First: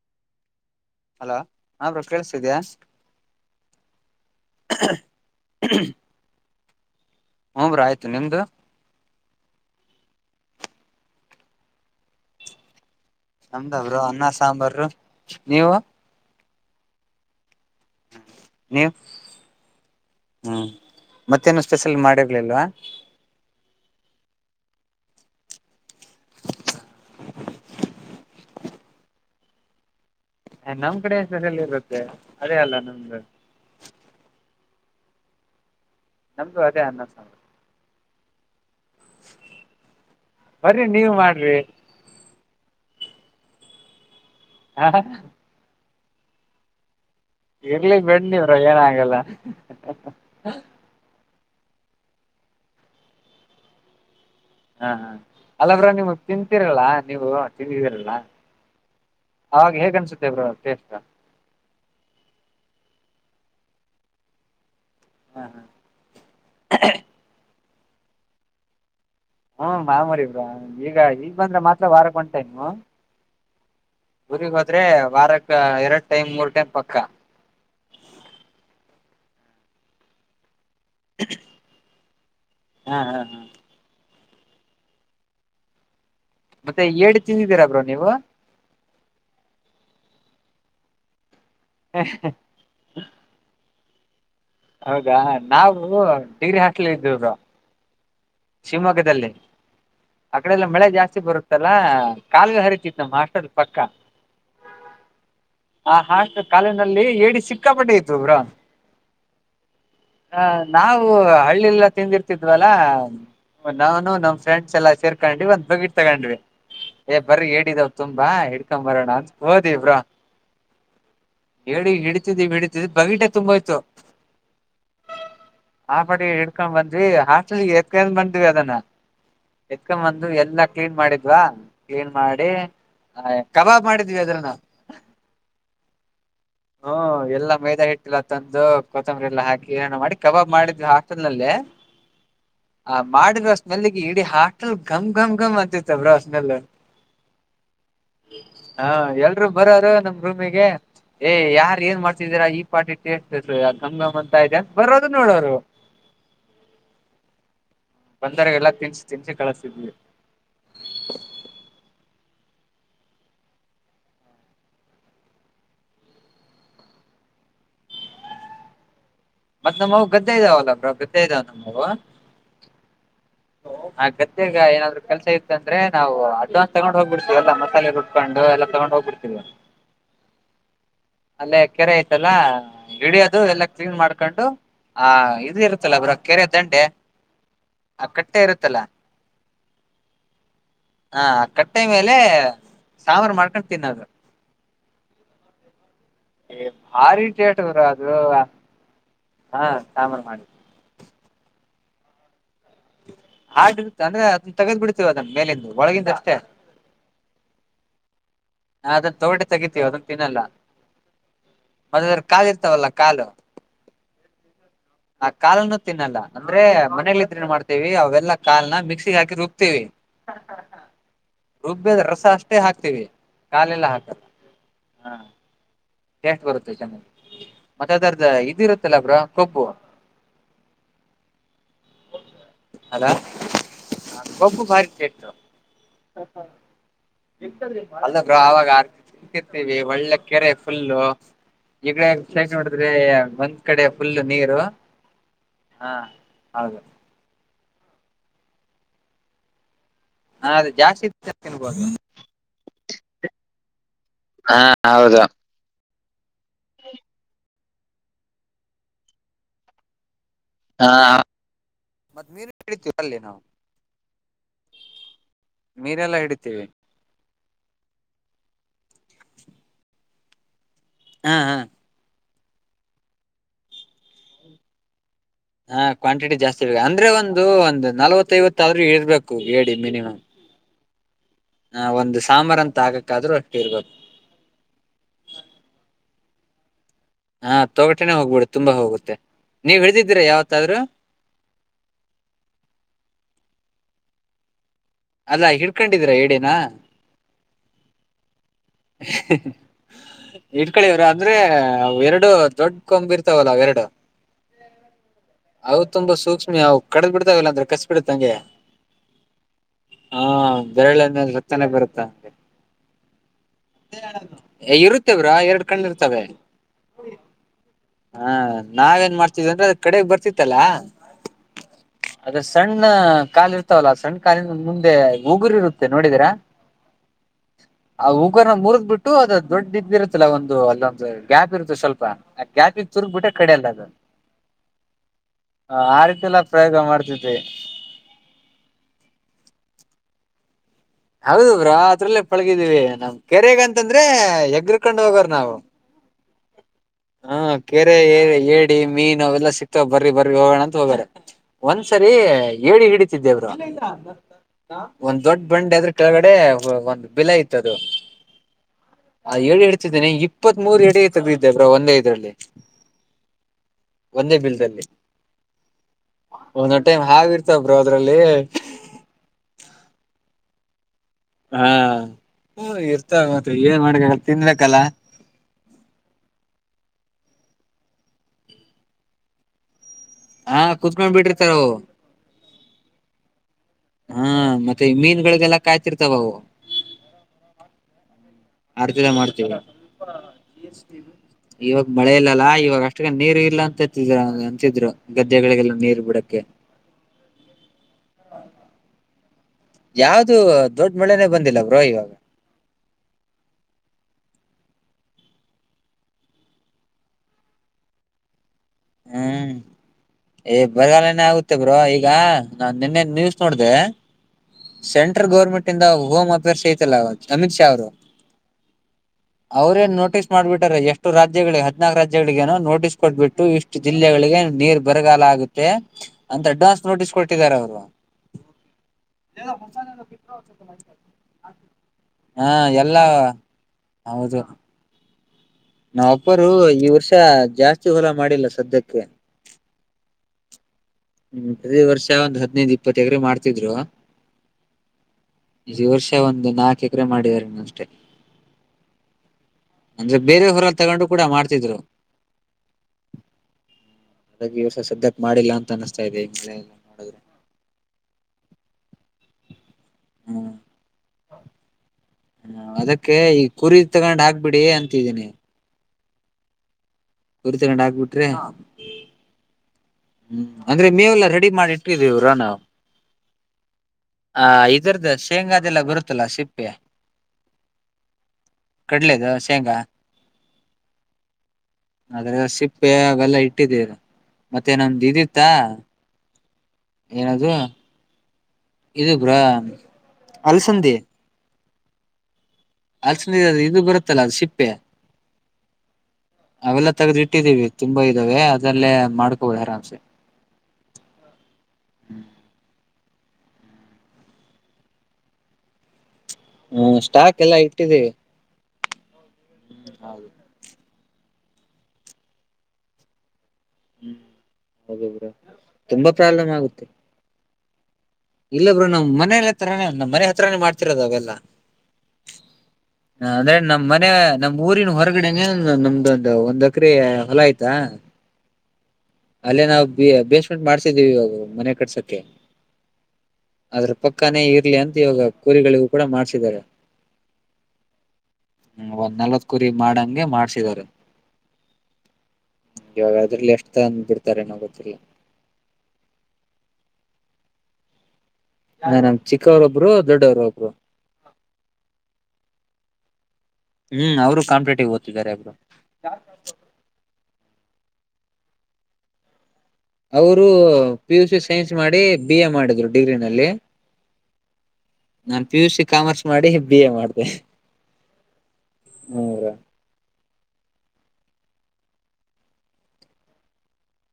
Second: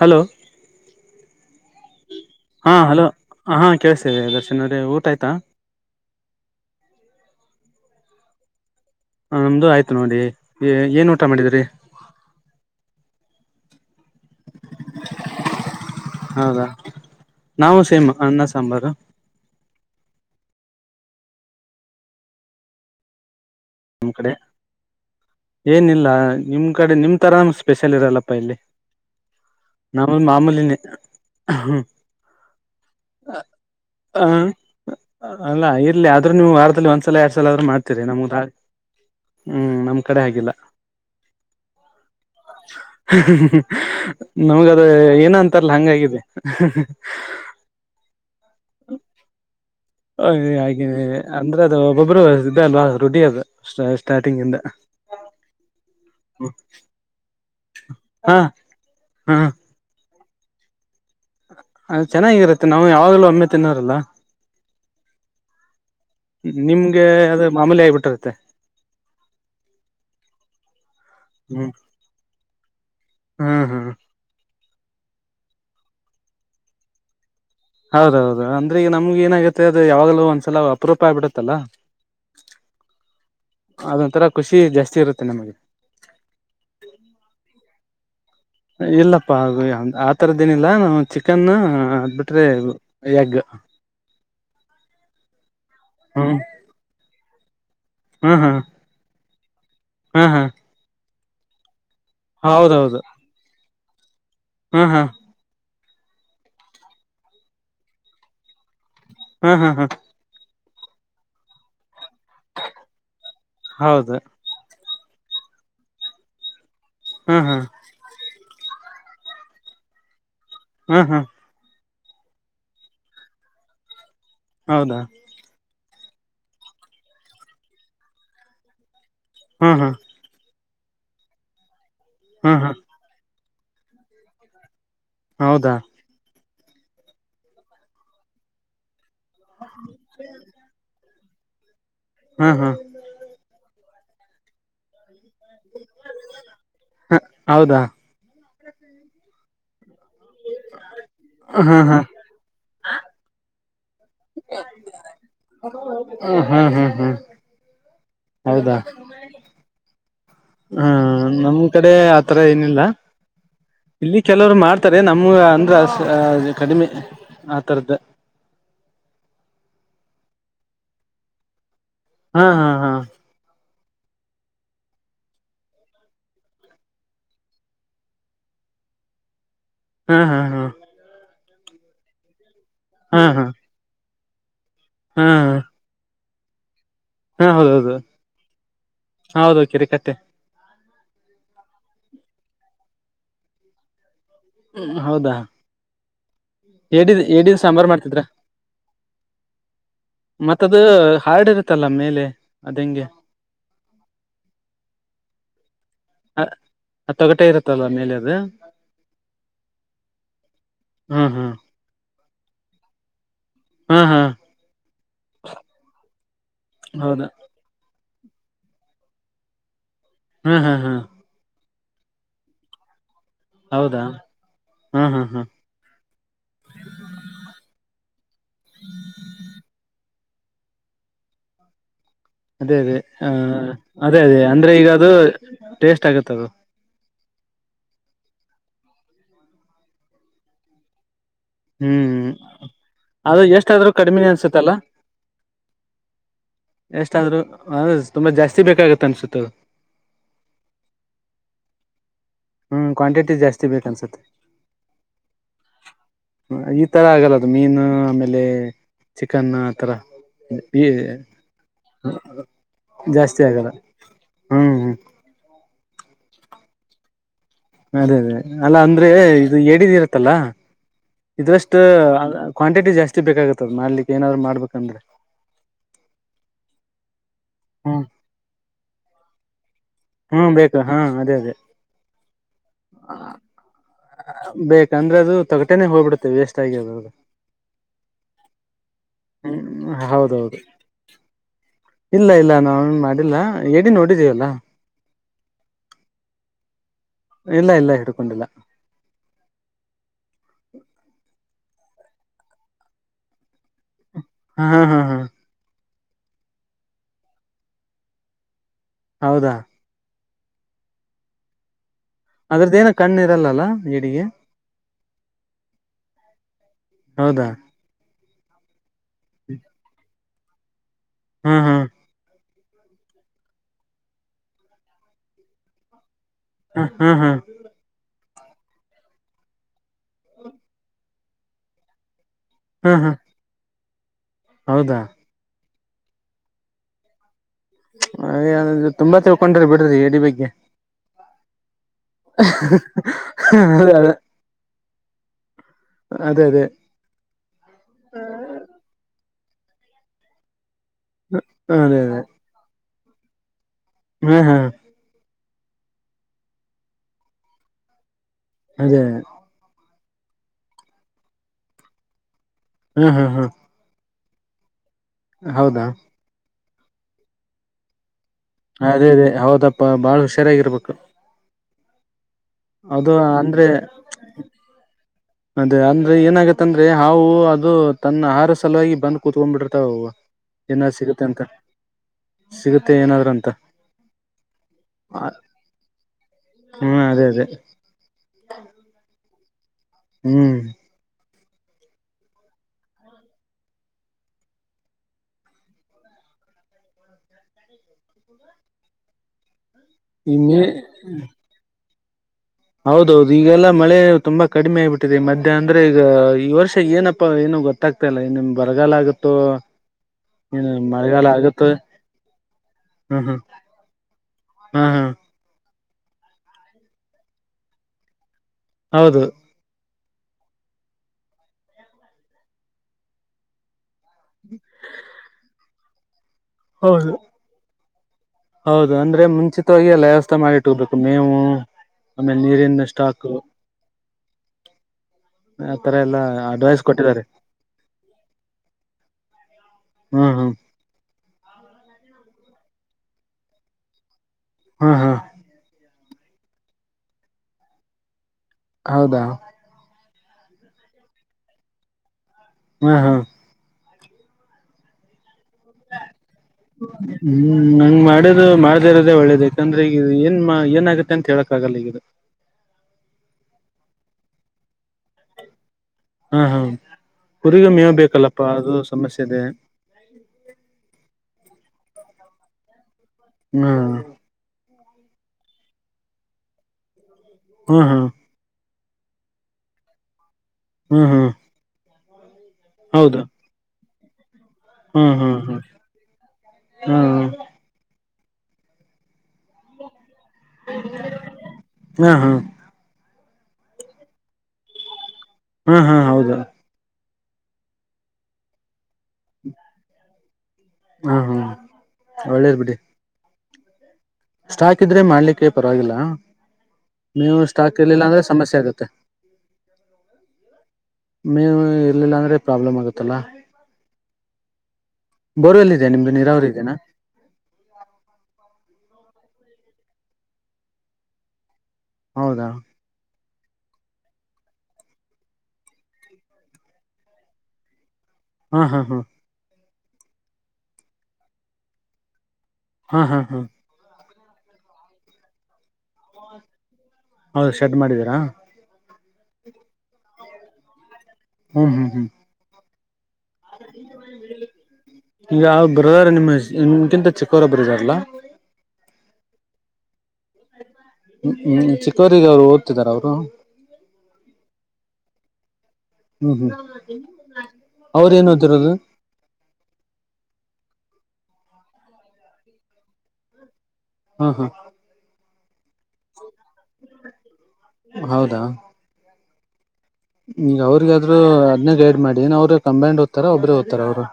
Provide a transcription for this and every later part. hello hello ಅವರು ಕಳ್ಸಿದ್ಯಾ ಹಾ ಹಲೋ ಹಾ ಕೇಳಿಸ್ತಿದೆ ದರ್ಶನ್ ಅವ್ರೆ ಊಟ ಆಯ್ತಾ ಹಬ್ರ ಆಯ್ತು ನಿಮ್ದು ಹ ನಮ್ದು ಆಯ್ತು ನೋಡಿ ಏನ್ ಊಟ ಮಾಡಿದ್ರಿ ನಮ್ದವರು ಅನ್ನ ಸಾಂಬಾರರು ನೀವು ಹೌದಾ ನಾವು ಸೇಮ್ ಅನ್ನ ಸಾಂಬಾರು ನೀವು ಹ್ಮ್ ಮತ್ತೇನು ಸ್ಪೆಷಲ್ ಮಾಡಿರ್ಲಿಲ್ವಾ ನಮ್ಮ ಕಡೆ ಏನಿಲ್ಲ ನಿಮ್ ಕಡೆ ನಿಮ್ ತರಾನು ಸ್ಪೆಷಲ್ ಇರಲ್ಲಪ್ಪ ಇಲ್ಲಿ ನಾ ನಮ್ ಕಡೆ ಸರಿಯಲ್ಲಿ ಇರುತ್ತೆ ಅದೇ ಅಲ್ಲ ನಮ್ದು ಹ ಅಲ್ಲ ಇರ್ಲಿ ಆದ್ರೂ ನೀವು ನಮ್ದು ಅದೇ ವಾರದಲ್ಲಿ ಅನ್ನ ಒಂದ್ಸಲ ಎರಡ್ ಸಾಂಬಾರ್ ಸಲ ಆದ್ರರು ಮಾಡ್ತೀರಿ ನಮದ ಹ್ಮ್ ನಮ್ ಕಡೆ ಹಗಿಲ್ಲ ಬರ್ರಿ ನೀವ್ ಮಾಡ್ರಿ ನಮ್ಗದ ಏನ ಅಂತಾರಲ್ಲ ಹಂಗಾಗಿದೆ ಇರ್ಲಿ ಬೆಣನವ್ರ ಏನಾಗಲ್ಲ ಹ ಹಾಗ ಅಂದ್ರೆ ಅದು ಒಬ್ಬೊಬ್ರು ಇದ ಅಲ್ವಾ ರುಡಿಿ ಅದು ಅಷ್ಟಷ್ಟ ಹಾ ಹಾ ಅಲಬ್ರ ನಿಮ್ಗ್ ತಿಂತೀರಲ್ಲ ನೀವು ತಿಂದಿದಿರಲ್ಲ ಹಾ ಹಾ ಆಾಗ ಹೇಗ ಅನ್ಸುತ್ತೆ ಬ್ರ ಟೇಸ್ ಅ ಚೆನ್ನಾಗಿರತ್ತೆ ನಾವು ಯಾವಾಗಲೂ ಒಮ್ಮೆ ತಿನ್ನೋರಲ್ಲ ನಿಮ್ಗೆ ಅದು ಮಾಮೂಲಿ ಆಗ್ಬಿಟ್ಟಿರುತ್ತೆ ಹ್ಮ ಮಾಮರಿಬ್ರಾ ಈಗ ಈಗ ಬಂದ್ರೆ ಮಾತ್ರ ವಾರಕ್ಕೆ ಹೊಂಟಾ ನೀ ಹಾ ಹಾ ಊರಿಗ್ ಹೋದ್ರೆ ವಾರಕ್ಕ ಎರಡ್ ಟೈಮ್ ಮೂರ್ ಟೈಮ್ ಪಕ್ಕ ಹೌದೌದು ಅಂದ್ರೆಗ ನಮ್ಗೆ ಏನಾಗುತ್ತೆ ಅದು ಯಾವಾಗಲೂ ಒಂದ್ಸಲ ಪ್ರೂಪಾಯ ಬಿಿಡತ್ತಲ್ಲ ಹ ಹ ಅದೊಂಂತರ ಖುಷಿ ಜಾಸ್ತಿ ಇರುತ್ತೆ ನಮಗೆ ಮತ್ತೆ ಏಡ್ ತಿಂದಿದ್ದೀರಾ ಬ್ರರು ನೀವು ಇಲ್ಲಪ್ಪಾ ಹಾಗು ಆ ತರದ್ದೇನಿಲ್ಲಾ ನಾವು ಚಿಕ್ಕ ಚಿಕನ್ ಅ್ ಬಿಿಟ್ರೆ ಯಗ್ ಹೌದಾ ನಾವು ಹ್ಮ್ ಡಿಗ್ರಿ ಹಾಕ್ಲ ಇದವರು ಹ್ಮ್ ಹ್ಮ್ ಶಿವಮೊಗ್ಗದಲ್ಲಿ ಹ್ಮ್ ಆ ಹ್ಮ್ ಕಡೆಲ್ಲ ಮಳೆ ಜಾಸ್ತಿ ಬರುತ್ತಲ್ಲ ಕಾಲ್ಗೆ ಹೌದೌದು ಹರಿತಿತ್ತು ನ ಮಾಸ್ಟರ್ ಪಕ್ಕ ಹ್ಮ್ ಹ್ಮ ಹ ಹಾತ ಕಾಲಿನಲ್ಲಿ ಏಡಿ ಸಿಕ್ಕಾಪಟ್ಟೆ ಇತ್ತು್ರ ಹ್ಮ್ ಹ್ಮ್ ಹ್ಮ್ ನಾವು ಹಳ್ಳಿಲ್ಲಾ ತಿಂದಿರ್ತಿದ್ವಲ್ಲ ನಾವನು ಹೌದು ನಮ್ ಫ್ರೆಂಡ್ಸ್ ಎಲ್ಲ ಸೇರ್ಕೊಂಡ್ವಿ ಒಂದ್ ಬಗಿಟ್ ತಗೊಂಡ್ವಿ ಏ ಹ್ಮ್ ಬರ್ರರಿ ಹ್ಮ್ ಹೇಳಿದಾವ್ ತುಂಬಾ ಚಕ್ಕ ಮರಣ ಅಂತ ಹೋದಿ ಇವ್ರಾ ಹ್ಮ್ ಹ್ಮ್ ಹೇಳಿ ಹಿಡಿತಿದಿ ಹಿಡಿತಿದ್ ಬಗೀಟ ತುಂಬ ಆಯ್ತು ಹೌದಾ ಆ ಪಟ್ಟಿಗೆ ಹಿಡ್ಕೊಂಡ್ ಬಂದ್ವಿ ಹಾಸ್ಟೆಲ್ಗೆ ಎತ್ಕೊಂಡ್ ಬಂದ್ವಿ ಅದನ್ನ ಹ್ಮ್ ಎತ್ಕೊಂಡ್ ಹ್ಮ್ ಬಂದ್ವಿ ಎಲ್ಲ ಕ್ಲೀನ್ ಮಾಡಿದ್ವಾ ಕ್ಲೀನ್ ಮಾಡಿ ಹ್ಮ್ ಹ್ಮ್ ಕಬಾಬ್ ಮಾಡಿದ್ವಿ ಅದ್ರ ನಾವು ಹೌದಾ ಹ್ಮ ಎಲ್ಲಾ ಮೈದಾ ಇಟ್ಟಿಲ್ಲ ತಂದು ಕೊತ್ತಂಬರಿ ಕಿರಣ ಮಾಡಿ ಕಬಾಬ್ ಮಾಡಿದ್ವಿ ಹಾಸ್ಟೆಲ್ ನಲ್ಲ ಹ್ಮ್ ಹ್ಮ್ ಆ ಮಾಡಿದ್ ಸ್ಮೆಲ್ ಇಡೀ ಹಾಟಲ್ ಗಂ ಗಮ್ ಗಮ್ ಅಂತಿತ್ತು ಬ್ರೋ ಸ್ಮೈಲ್ ಹೌದಾ ಹ ಬರೋರು ನಮ್ ರೂಮಿಗೆ ಏ್ ಹ್ಮ್ ಯಾರು ಹ್ಮ್ ಏನ್ ಮಾಡ್ತಿದೀರಾ ಈ ಪಾರ್ಟಿ ಟೇಸ್ಟ್ ಗಂ ಗಮ್ ಅಂತ ಇದ್ದ ಬರೋದು ನೋಡೋರು ಹ್ಮ್ ಹ್ಮ್ ಹ್ಮ್ ಬಂದರ್ಗೆಎಲ್ಲಾ ತಿನ್ಸಿ ತಿನ್ಸಿ ಕಳಸ್ಿದ್ವಿ ಹಾ ನಮ್ ಕಡೆ ಆತರ ಏನಿಲ್ಲ ಇಲ್ಲಿ ಕೆಲವರು ಮಾಡ್ತಾರೆ ನಮ್ ಅಂದ್ರ ಕಡಿಮೆ ಆತರದ್ದ [unintelligible] ನಮ್ಮವು ಗದ್ದ ಇದಾವಲ್ಲ ಬ್ರೋ ಗದ್ದೆ ಇದ್ದಾವ ನಮ್ಮವು ಹಾ ಹಾ ಹಾ ಗತ್ತಾಗ ಏನಾದ್ರು ಕೆಲಸ ಇತ್ತುಂದ್ರೆ ನಾವು ಅಡ್ವಾನ್ಸ್ ತಗೊಂಡ್ ಹೋಗ್ಬಿಡ್ತೀವಿ ಎಲ್ಲಾ ಮಸಾಲೆ ರೂಬ್ಕೊಂಡು ಎಲ್ಲ ತಗೊಂಡ ಹೋಗ್ಬಡ್ೀವಿ ಹ್ಮ್ ಹಾ ಹಾ ಅಲ್ಲೇ ಕೆರೆ ಐತಲ್ಲ ಹಾ ಹಿಡಿಯೋದು ಹಾ ಎಲ್ಲ ಕ್ಲೀನ್ ಮಾಡ್ಕೊಂಡು ಹ ಹಾ ಹಾ ಇದು ಇರುತ್ತಲ್ಲ ಬ್ರೋ ಕೆರೆ ದಂಡೆ ಹಾ ಹೌದೌದು ಅ ಕಟ್ಟೆ ಇರುತ್ತಲ ಕೆರೆ ಕಟ್ಟೆ ಹಾ ಕಟ್ಟೆ ಮೇಲೆ ಸಾಂಬಾರು ಮಾಡ್ಕೊಂಡು ತಿನ್ನೋದು ಹ್ಮ ಹೌದಾ ಎಡಿದ್ ಭಾರಿ ಎಡಿದ್ ಟೇಸ್ಟ್ ಬ್ರೋ ಸಾಂಬಾರ್ು ಅದು ಮಾಡ್ತಿದ್ರ ಹಾ ಸಾಂಬಾರ್ ಮಾಡಿ ಮತ್ತದು ಹಾರ್ಡಿರುತ್ತಲ್ಲ ಮೇಲೆ ಅದೆ ಹೆಂಗೆ ಹಾರ್ಡಿರುತ್ತ ಅದು ತಗ್ ಬಿಡ್ತವ ಅದು ಮೇಲೆಂದು ಹ ತೊಗಟೆ ಇರುತ್ತಲ್ವಾ ಮೇಲೆ ಅದು ಹ ಅದನ್ನ ತೊಗೊಟೆ ತೆಗತಿವಿ ಅದನ್ ತಿನ್ನಲ್ಲ ಹ್ಮ್ ಹ್ಮ್ ಮ [unintelligible] ಕಾಲ್ ಇರ್ತವಲ್ಲ ಕಾಲು ಹ್ಮ್ ಹ್ಮ್ ಆ ಕಾಲನು ತಿನ್ನಲ್ಲ ಅಂದ್ರೆ ಮನೇಲಿ ಹೌದಾ ಇದ್ರೇನ್ ಮಾಡ್ತೇವಿ ಅವೆಲ್ಲ ಎಲ್ಲ ಕಾಲ್ನ ಮಿಕ್ಸಿ ಹಾಕಿ ರುಬ್ಕ್ತೀವಿ ಹ್ಮ್ ಹ್ಮ್ ಹ್ಮ್ ರುಬ್ಬದ ರಸ ಅಷ್ಟೇ ಹಾಕ್ತಿೀವಿ ಕಾಲೆಲ್ಲ ಹೌದಾ ಹಾಕಲ್ಲ ಹ್ಮ್ ಹಾ ಹ್ಮ್ ಹ್ಮ್ ಸ್ಟ್ ಬರುತ್ತೆ ಚೆನ್ನಗಿ ಮತ್ತ ಅದರ್್ದ ಇದಿರುತ್ತಲ್ಲ ಬ್ರೋ ಕೊಬ್ಬು [unintelligible] ಅದೇ ಅದೇ ಅಲ್ಲಾ ಅದೇ ಅದೇ ಕೊಬ್ಬು ಅಂದ್ರೆ ಈಗ ಭಾರಿ ಅದು ಟೇಸ್ಟ್ ಟೇಸ್ಟ್ ಆಗತ್ತ ಅದು ಅಲ್ಲ ಬ್ರೋ ಆವಾಗ ಆ [unintelligible] ತಿರ್ತೀವಿ ಒಳ್ಳೆ ಕೆರೆ ಫುಲ್ಲು ಈಗಡೆ ಹ್ಮ್ [unintelligible] ಸ ನೋಡಿದ್ರೆ ಅದು ಒಂದ್ ಕಡೆ ಎಷ್ಟಾದ್ರೂ ಫುಲ್ ಕಡಿಮೆ ನೀರು ಅನ್ಸುತ್ತಲ್ಲ ಹಾ ಹೌದು ಹ ತುಂಬಾ ಜಾಸ್ತಿ ಬೇಕಾಗತ್ತೆ ಅನ್ಸುತ್ತೆ ಅದು ಹಾ ಅದ ಜಾಸ್ತಿ ಇ ತಿನ್ಬೋದು [unintelligible] ಹ್ಮ್ ಕ್ವಾಟಿಾಸ್ತಿ ಬೇಕ ಅನ್ಸರ್ [unintelligible] ಹಾ ಹೌದು ಈ ತರ ಆಗಲ್ಲ ಅದು ಮೀನು ಆಮೇಲೆ ಚಿಕನ್ ಆತರ ಈ ಹಾ ಮತ್ ಮೀನ್ ಹಿಡಿತೀವಿ ಅಲ್ಲಿ ನಾವು ಜಾಸ್ತಿ ಆಗಲ್ಲ ಹ್ಮ್ ಹ್ಮ್ ನೀರೆಲ್ಲಾ ಹಿಡಿತೇವಿ ಅದೇ ಅದೇ ಅಲ್ಲ ಅಂದ್ರೆ ಇದು ಎಡಿದ್ ಇರತ್ತಲ್ಲ ಹಾ ಹಾ ಇದ್ರಷ್ಟ ಕ್ವಾಂಟಿಟಿ ಜಾಸ್ತಿ ಬೇಕಾಗತ್ತ ಅದು ಮಾಡ್ಲಿಕ್ಕೆ ಏನಾದ್ರು ಮಾಡ್ಬೇಕಂದ್ರೆ ಹಾ ಕ್ವಾಂಟಿಟಿ ಜಾಸ್ತಿ ಇರ್ಬೇಕು ಅಂದ್ರೆ ಒಂದು ಒಂದು ಹ್ಮ್ ನಲವತ್ತ ಐವತ್ತ ಆದ್ರೂ ಇರ್ಬೇಕು ಎನ [unintelligible] ಹ್ಮ್ ಬೇಕು ಹಾ ಅಂತ ಆಗಕ್ಕಾದ್ರೂ ಅಷ್ಟು ಇರ್ಬೇಕು ಬೇಕಂದ್ರೆ ಅದು ತೊಗಟೇನೆ ಹೋಗ್ಬಿಡ್ತ ಮ ವೇಸ್ ಆಗದ ಹಾ ತೊಗಟೆನನೆ ಹೋಗ್ಬಿಡು ತುಂಬಾ ಹೋಗುತ್ತೆ ನೀವ್ ಹ್ಮ್ ಹಿಡಿದಿದ್ದೀರಾ ಹೌದೌದು ಯಾವತ್ತಾದ್ರೂ ಇಲ್ಲ ಇಲ್ಲ ನಾವ ಮಾಡಿಲ್ಲ ಹೇಳ ನೋಡಿದೀವಲ್ಲ ಅಲ್ಲಾ ಹಿಡ್ಕೊಂಡಿದೀರಾ ಹೇಳಏಡೇನಾ ಇಲ್ಲ ಇಲ್ಲ ಹಿಡ್ಕೊಂಡಿಲ್ಲ ಇಟ್ಕಳೆಯವರು ಅಂದ್ರೆ ಎರಡು ದೊಡ್ ಕೊಂಬಿ ಇರ್ತಾವಲ್ಲ ಎರಡು ಹ ಹಾ ಹಾ ಹಾ ತುಂಬಾ ಸೂಕ್ಷ್ಮಿಾವವು ಕಡದ್ ಬಿಡ್ತಾವಲ್ಲ ಅಂದ್ರೆ ಕಸಿ ಬಿಡತ್ತಂಗೆ ಹೌದಾ ಹಾ ಬೆರಳದೇಲೆ ಬತನ ಬರುತ್ತೆ ಅದ್ರದ್ದ ಏನ ಕಣ್ಣು ಇರಲ್ಲಲ್ಲ ಎಡಿಗೆ ಇರುತ್ತೇವ್ರಾ ಎರಡು ಕಣ ಇರ್ತವೆ ಹೌದಾ ಹಾ ನಾವೇಏನ್ ಮಾಡ್ತಿದವಿ ಅಂದ್ರೆ ಅದ್ ಕಡೆಗ್ ಬರ್ತಿತ್ತಲ್ಲಾ ಹ್ಮ್ ಹ್ಮ್ ಅ್ರೆ ಸಣ್ಣ ಕಾಲ್ ಇರ್ತವಲ್ಲ ಸಣ್ಣ ಕಾಲಿಂದ ಮುಂದೆ ಉಗುರು ಇರುತ್ತೆ ನೋಡಿದೀರಾ ಹ್ಮ್ ಹ್ಮ್ ಹ್ಮ್ ಉಗನ ಮುರಿದ್ ಬಿಟ್ಟು ಅದು ದೊಡ್ಡ ಇದ್ವಿರುತ್ತಲ್ಲ ಒಂದು ಅಲ್ಲೊಂದು ಗ್ಯಾಪ್ ಇರುತ್ತೆ ಸ್ವಲ್ಪ ಆ ಗ್ಯಾಕತಿಗ್ ಹ್ಮ್ ಚುರ್ಗ್ ಹ್ಮ್ ಬಿಟ್ಟೆ ಕಡ ಅಲ್ಲ ಅದು ಹೌದಾ ಹ ಆ ರೀತಿ ಎಲ್ಲಾ ಪ್ರಯೋಗ ಮಾಡ್ತವಿ ಅದ ತುಂಬಾ ತಿಳ್ಕೊಂಡ್ರ ಬಿಡ್ರಿ ಎಡಿ ಬಗ್ಗೆ ಹೌದು ಬ್ರಾ ಅದರಲ್ಲೇ ಪಳಗಿದೀವಿ ನಮ್ ಕೆರೆಗ ಅದೇ ಅಂತಂದ್ರೆ ಎಗ್್ರಕೊಂಡ್ ಹೋಗರ್ ನಾವು ಅದೇ ಅದೇ ಹಾ ಕೆರೆಏ ಏಡಿ ಮೀನು ಅವೆಲ್ಲಾ ಸಿಕ್ತಾವ ಬರ್ರಿ ಬರ್ರಿ ಹೋಗೋಣಂತ ಹೋಗ ಅದೇ ಒಂದ್ಸರಿ ಏಿ ಹಿಡಿತಿದ್ದೆವರು ಹ್ಮ ಹಾ ದೊಡ್ಡ ಬಂಡೆ ಆದ್ರ ಕೆಳಗಡೆ ಒಂದು್ ಬೆಲ ಇತದು ಅದೇ ಇಪ್ಪತ್ತ್ ಮೂರು ಎಡೆಗೆ ತೆಗೆದಿದ್ದೆ ಬ್ರಾ ಒಂದೇ ಐದರಲ್ಲಿ ಹ್ಮ್ ಹ್ಮ್ ಹ್ಮ ಒಂದೇ ಬಿಲ್ದಲ್ಲಿ ಹೌದಾ ಒಂದೊಂದ್ ಟೈಮ್ ಹಿ ಇರ್ತಬ್ರರು ಅದ್ರಲ್ಲಿ ಅದೇ ಅದೇ ಹೌದಪ್ಪ ಬಾಳ ಹುಷಾರಾಗಿರ್ಬೇಕು ಹಾ ಹ್ಮ ಅದು ಇರ್ತ ಆಗತ್ ಅಂದ್ರೆ ಏನ್ ಮಾಡ್ಬೇಕ ತಿನ್ಬೇಕಲ್ಲ ಅದೇ ಅಂದ್ರೆ ಏನಾಗತ್ತಂದ್ರೆ ಹಾವು ಅದು ತನ್ನ ಆಹಾರ ಸಲುವಾಗಿ ಬಂದ ಕುೂತ್ಕೊಂಡ್ ಬಿಿಡ್ರ್ತಾವವು ಹಾ ಕುೂತ್ಕೊಂಡ್ ಬಿಟ್ಟಿರ್ತಾರ ಸಿಗುತ್ತೆ ಏನಾದ್ರೂ ಅಂತ ಹಾ ಮತ್ತೆ ಆ ಮೀನ್ಗಳಿಗೆಲ್ಲಾ ಕಾಯ್ತಿರ್ತಾವ ಅವು ಹ್ಮ್ ಅದೇ ಅದೇ ಅಡ್ತರ ಮಾಡ್ತೀವರ ಹ್ಮ್ ಇವಾಗ ಮಳೆ ಇಲ್ಲಲ್ಲಾ ಇವಾಗ ಅಷ್ಟ ನೀರು ಇಲ್ಲ ಅಂತಿದ್ರ ಅಂತಿದ್ರು ಗದ್ದೆಗಳಿಗೆಲ್ಲ ನೀರ್ ಬಿಡಕ್ಕೆ ಹ್ಮ್ ಹ್ಮ್ಹ್ಮ್ ಯಾವವು್ದು ದೊಡ್ಡ ಮಳೆನೆ ಬಂದಿಲ್ಲ ಬ್ರೋ ಇವಾಗ ಹೌದೌದು ಈಗೆಲ್ಲಾ ಮಳೆ ತುಂಬಾ ಕಡಿಮೆ ಆಗ್ಿಬಿಟ್ಟಿದೆ ಮಧ್ಯಾಹ ಅಂದ್ರೆ ಈಗ ಈ ವರ್ಷ ಏನಪ್ಪಾ ಏನು ಗೊತ್ತಾಗ್ತಾ ಇಲ್ಲ ಇ ನಿಮ್ ಬರಗಾಲ ಆಗುತ್ತೋ ಹ್ಮ್ ಏ ಏನು ಬರಗಾಲನೆೇ ಮಳೆಗಾಲ ಆಗುತ್ತೆ ಆಗುತ್ತೋ ಬ್ರೋ ಈಗ ನಾ ನಿನ್ನೆ ಹ್ಮ್ ಹ್ಮ್ ನೀನ್ವ್ಸ್ ನೋಡ್ದ ಹಾ ಹಾ ಸೆಂಟ್ರಲ್ ಗೌರ್ಮೆಂಟ್ ಇಂದ ಹೋಮ್ ಅಫೇರ್ಸ್ ಐತಿಲ್ಲ ಅಮಿತ್ ಶಾ ಅವರು ಹೌದು ಅವ್ರೇನ್ ನೋ ನೋಟಿಸ್ ಮಾಡ್ಬಿಟ್ಟಾರೆ ಎಷ್ಟು ರಾಜ್ಯಗಳಿಗೆ ಹದಿನಾಕು ರಾಜ್ಯಗಳಿಗೆನನು ನೋಟಿಸ್ ಕೊಟ್ಬಿಟ್ಟು ಇಷ್ಟು ಜಿಲ್ಲೆಗಳಿಗೆ ನೀರ್ ಬರಗಾಲ ಆಗುತ್ತೆ ಅಂತ ಅಡ್ವಾನ್ಸ್ ನೋಟಿಸ್ ಹೌದು ಕೊಟ್ಟಿದ್ದಾರೆ ಅವರು ಹೌದು ಅಂದ್ರೆ ಮುಂಚಿತವಾಗಿ ಎಲ್ಲ ವ್ಯವಸ್ಥೆ ಮಾಡಿ ಇಟ್ಟ ಹೋಗ್ಬೇಕು ಮೇವು ಆಮೇಲೆ ಹಾ ನೀರಿಂದ ಎಲ್ಲಾ ಸ್ಟಾಕ್ ಹೌದು ಆತರ ನಾವ ಎಲ್ಲಾ ಒಬ್ಬರು ಅಡ್ವೈಸ್ ಈ ವರ್ಷ ಕೊಟ್ಟಿದ್ದಾರೆ ಜಾಸ್ತಿ ಹೊಲ ಮಾಡಿಲ್ಲ ಸದ್ಯಕ್ಕೆ ಹ್ಮ್ ಹ್ಮ್ ಹ್ಮ್ ಪ್ರತಿ ವರ್ಷ ಒಂದ್ ಹದ್ನೈದು್ ಇಪ್ಪತ್ತ ಎಕ್ರೆ ಮಾಡ್ತಿದ್ರು ಹಾ ಹಾ ಅಷ್ಟೆ ಒಂದು ನಾಲ್ಕು ಎಕರೆ ಮಾಡಿದ್ದಾರೆ ಅಷ್ಟೆ ಹೌದಾ ಅಂದ್ರೆ ಬೇರೆ ಹೊರಲ್ಲಿ ತಗೊಂಡು ಕೂಡ ಮಾಡ್ತಿದ್ರು ಹ್ಮ ಹಾ ಅದಿವಸ ಸದ್ಯ ಹ್ಮ್ ನಂಗ್ ಮಾಡದು ಮಾಡದಿ ಇರೋದೇ ಒಳ್ಳೇದು ಯಾಂದ್ರೆ ಈಗ ಏನ್ ಹ್ಮ್ ಏನಾಗತ್ತೆ ಅಂತ ಹೇಳಕ್ ಆಗಲ್ಲ ಈಗದು ಕುರಿದ ತಗೊಂಡ್ ಹಾಕ್ಬಿಡಿ ಅಂತಿದ್ದೀನಿ ಹಾ ಹಾ ಹುರಿಗ ಮೇವ ಹಾಕ್ಬಿಟ್ರೆ ಬೇಕಲ್ಲಪ್ಪಾ ಅದು ಸಮಸ್ಯೆ ಇದೆ ಹ್ಮ್ ಅಂದ್ರೆ ಮೇವೆಲ್ಲ ರೆಡಿ ಮಾಡಿ ಇಟ್ಟಿದೇವ್ರ ನಾವು ಹ್ಮ ಇದರದ ಶೇಂಗ ಅದೆಲ್ಲ ಬರುತ್ತಲ್ಲಾ ಸಿಪ್ಪೆ ಹ್ಮ ಹಾ ಕಡಲೆದು ಶೇಂಗಾ ಹ್ಮ್ ಹ್ಮ್ ಆದ್ರೆ ಸಿಪ್ಪೆ ಹೌದು ಅವೆಲ್ಲಾ ಇಟ್ಟಿದ್ದೀರ ಮತ್ತೆ ಹ್ಮ್ ಹ್ಮ್ ನಮ್ದ್ದಿದಿತ್ತಾ ಹ್ಮ್ ಏನದ ಇದು ಪುರಾ ಅಲ್ಸಂದಿ ಹಾ ಹಾ ಅಲ್ಸ ಇದು ಬರುತ್ತಲ್ಲ ಅದು ಶಿಪ್ಪೆ ಹಾ ಹಾ ಹೌದು ತಗ್ದಿ ಇಟ್ಟಿದೀವಿ ತುಂಬಾ ಇದಾವೆ ಅದಲ್ಲೇ ಮಾಡ್ಕೋಬುದು ಆರಾಮ್ಸೆ ಹ್ಮ ಹ್ಮ್ ಒಳ್ಳೇದ ಬಿಿಡಿ ಸ್ಟಾಕ್ ಇದ್ರೆ ಮಾಡ್ಲಿಕ್ಕೆ ಪರವಾಗಿಲ್ಲ ನೀವು ಸ್ಟಾಕ್ ಇರ್ಲಿಲ್ಲ ಅಂದ್ರೆ ಸಮಸ್ಯೆ ಆಗತ್ತೆ ಹ್ಮ್ ಹಾಗೌದು ಮೀನು ಇರ್ಲಿಲ್ಲ ಅಂದ್ರೆ ಪ್ರಾಬ್ಲಮ್ ಆಗತ್ತಲ್ಲ ಹ್ಮ್ ಹೌದು್ರ ಇದೆಯಾ ತುಂಬಾ ನಿಮ್ದು ನೀರಾವರಿ ಪ್ರಾಬ್ಲಮ್ ಇದೆನಾ ಆಗುತ್ತೆ ಇಲ್ಲ ಬ್ರೂ ನಮ್ ಮನಲ್ಲ ಹ ತರಾನೇಮ್ಮ ಮನೆ ಹತ್ರಾನೇ ಮಾಡ್ತಿರೋದು ಅವೆಲ್ಲ ಹೌದಾ ಹ ಅಂದ್ರೆ ನಮ್ ಮನ ನಮ್ ಊರಿನ ಹೊರಗಡೆ ನಮ್ದ ಒಂದು ಒಂದ್ ಏಕ್ರೆ ಹೊಲ ಆಯ್ತಾ ಹಾ ಹಾ ಹಾ ಅಲ್ಲೇ ನಾವು ಬೇಸ್ಮಿಬ್ಟ್ ಮಾಡ್ಸಿದ್ದೀವಿ ಇವಾಗ ಮನೆ ಕಟ್ಸಕ್ಕೆ ಹ ಹ ಹ ಅದ್ರ ಪಕ್ಕಾನೇ ಇರ್ಲಿ ಅಂತ ಇವಾಗ ಕುರಿಗಳಿಗೂ ಕೂಡ ಮಾಡ್ಸಿದ್ದಾರೆ ಹೌದು ಶೆಡ್ ಮಾಡಿದ್ದೀರಾ ಹ ಒಂದ್ ನಲ್ವತ್ ಕುರಿ ಮಾಡಂಗೆ ಮಾಡ್ಸಿದರೆ ಹ್ಮ್ ಹ್ಮ್ ಹ್ಮ್ ಗೊತ್ತಿಲ್ಲ ಈಗ ಯಾವಾಗ ಬ್ರದರ್ ನಿಮ್ಮ ನಿಮಿಂತ ಚಿಕ್ಕ [unintelligible] ಇದರಲ್ಲ ಹ ನಮ್ ಚಿಕ್ಕವ್ರೊಬ್ರು ದೊಡ್ಡವ್ರ ಒಬ್ರು ಹ್ಮ ಹ್ಮ್ ಚಿಕ್ಕವರಿಗೆ ಅವ್ರು ಓದ್ತಿದಾರ ಅವರು ಹ್ಮ್ ಅವರು ಕಾಂಪ್ಲೇಟಿವ್ ಓದತಿದಿದ್ದಾರೆ ಬ್ರೋ ಹ್ಮ್ ಹ್ಮ್ ಅವ್ರೇನ್ ಓದಿರೋದು ಅವರು ಪಿ ಯು ಸಿ ಸೈನ್ಸ್ ಮಾಡಿ ಬಿ ಎ ಮಾಡಿದ್ರು ಡಿಗ್ರಿನಲ್ಲಿ ಹ ಹ ನಾನ್ ಪಿ ಯು ಸಿ ಕಾಮರ್ಸ್ ಮಾಡಿ ಬಿ ಎ ಮಾಡಿದೆ ಹೌದಾ [unintelligible] ಈಗ ಅವ್ರಗ ಆದ್ರು ಅದ್ನೇ ಗೈಡ್ ಮಾಡಿ ಏನ ಅವ್ರ ಕಂಬೈಂಡ್ ಓದ್ತಾರ ಒಬ್ರೇ ಓದ್ತಾರ ಅವ್ರು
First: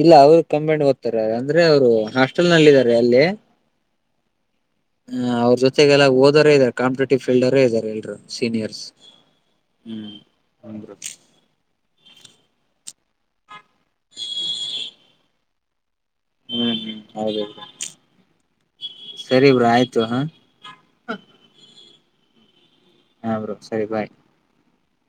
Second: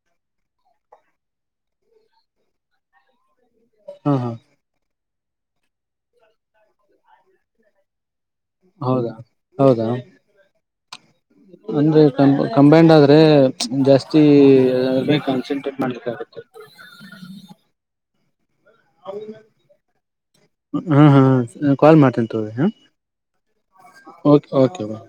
ಇಲ್ಲ ಅವ್ರ ಕಾಂಬಿನೆಡ್ ಓದ್ತಾರೆ ಅಂದ್ರೆ ಅವ್ರು ಹಾಸ್ಟೆಲ್ ನಲ್ಲಿ ಇದಾರೆ ಅಲ್ಲಿೇ ಹಾ ಹಾ ಹ ಅವ್ರ ಜೊತೆಗೆಲ್ಲ ಓದೋರ ಇದಾರೆ ಕಾಂಪಟೇಟಿವ್ ಫಲ್ಡರೇ ಇದಾರೆ ಎಲ್ರು [unintelligible] ಇಯರ್ಸ್ ಹೌದಾ ಹೌದಾ ಹ [unintelligible] ಅಂದ್ರೆ ಕಂಬೈಂಡ್ ಆದ್ರೆ ಜಾಸ್ತಿ ಕಾನ್ಸಂಟ್ರೇಟ್ ಮಾಡ್ಲಿಕ್ಕೆ ಆಗುತ್ತೆ ಹ್ಮ್ ಹ್ಮ್ ಹೌದೌ ಸರಿ ಬ್ರೋ ಆಯ್ತು ಹ ಹಾ ಹಾ ಕಾಲ್ ಮಾಡ್ತೀನ ತಗಿ ಹಾಂ ಸರಿ ಬಾಯ್ ಓಕೆ ಓಕೆ ಬಾಯ್